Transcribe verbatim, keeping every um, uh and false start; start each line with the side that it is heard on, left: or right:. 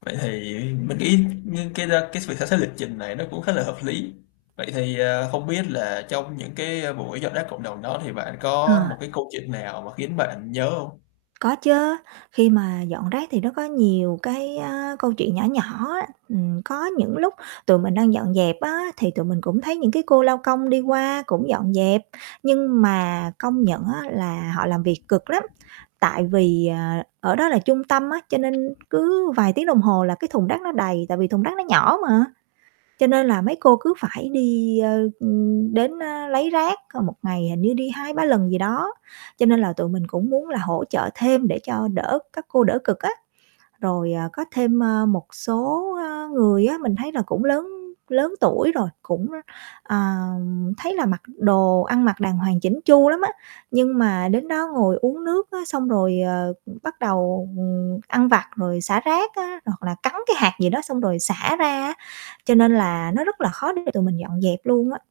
left: Vậy thì mình nghĩ như cái đó cái việc xem xét lịch trình này nó cũng khá là hợp lý. Vậy thì, à, không biết là trong những cái, ơ, buổi dọn rác cộng đồng đó, thì bạn
right: Ờ.
left: có một cái câu chuyện nào mà khiến bạn nhớ hông?
right: Có chớ. Khi mà dọn rác thì nó có nhiều cái, a, câu chuyện nhỏ nhỏ á. Ừm, có những lúc tụi mình đang dọn dẹp á, thì tụi mình cũng thấy những cái cô lao công đi qua cũng dọn dẹp, nhưng mà công nhận á là họ làm việc cực lắm. Tại vì, ờ, ở đó là trung tâm á, cho nên cứ vài tiếng đồng hồ là cái thùng rác nó đầy, tại vì thùng rác nó nhỏ mà. Cho nên là mấy cô cứ phải đi, ơ, ừm, đến, ờ, lấy rác c một ngày hình như đi hai ba lần gì đó, cho nên là tụi mình cũng muốn là hỗ trợ thêm để cho đỡ các cô đỡ cực á. Rồi, à, có thêm, ơ, một số, ơ, người á mình thấy là cũng lớn lớn tuổi rồi, cũng, ờ, thấy là mặc đồ ăn mặc đàng hoàng chỉn chu lắm á, nhưng mà đến đó ngồi uống nước á, xong rồi, ờ, bắt đầu, ừm, ăn vặt rồi xả rác á, hoặc là cắn cái hạt gì đó xong rồi xả ra á. Cho nên là nó rất là khó để tụi mình dọn dẹp luôn á.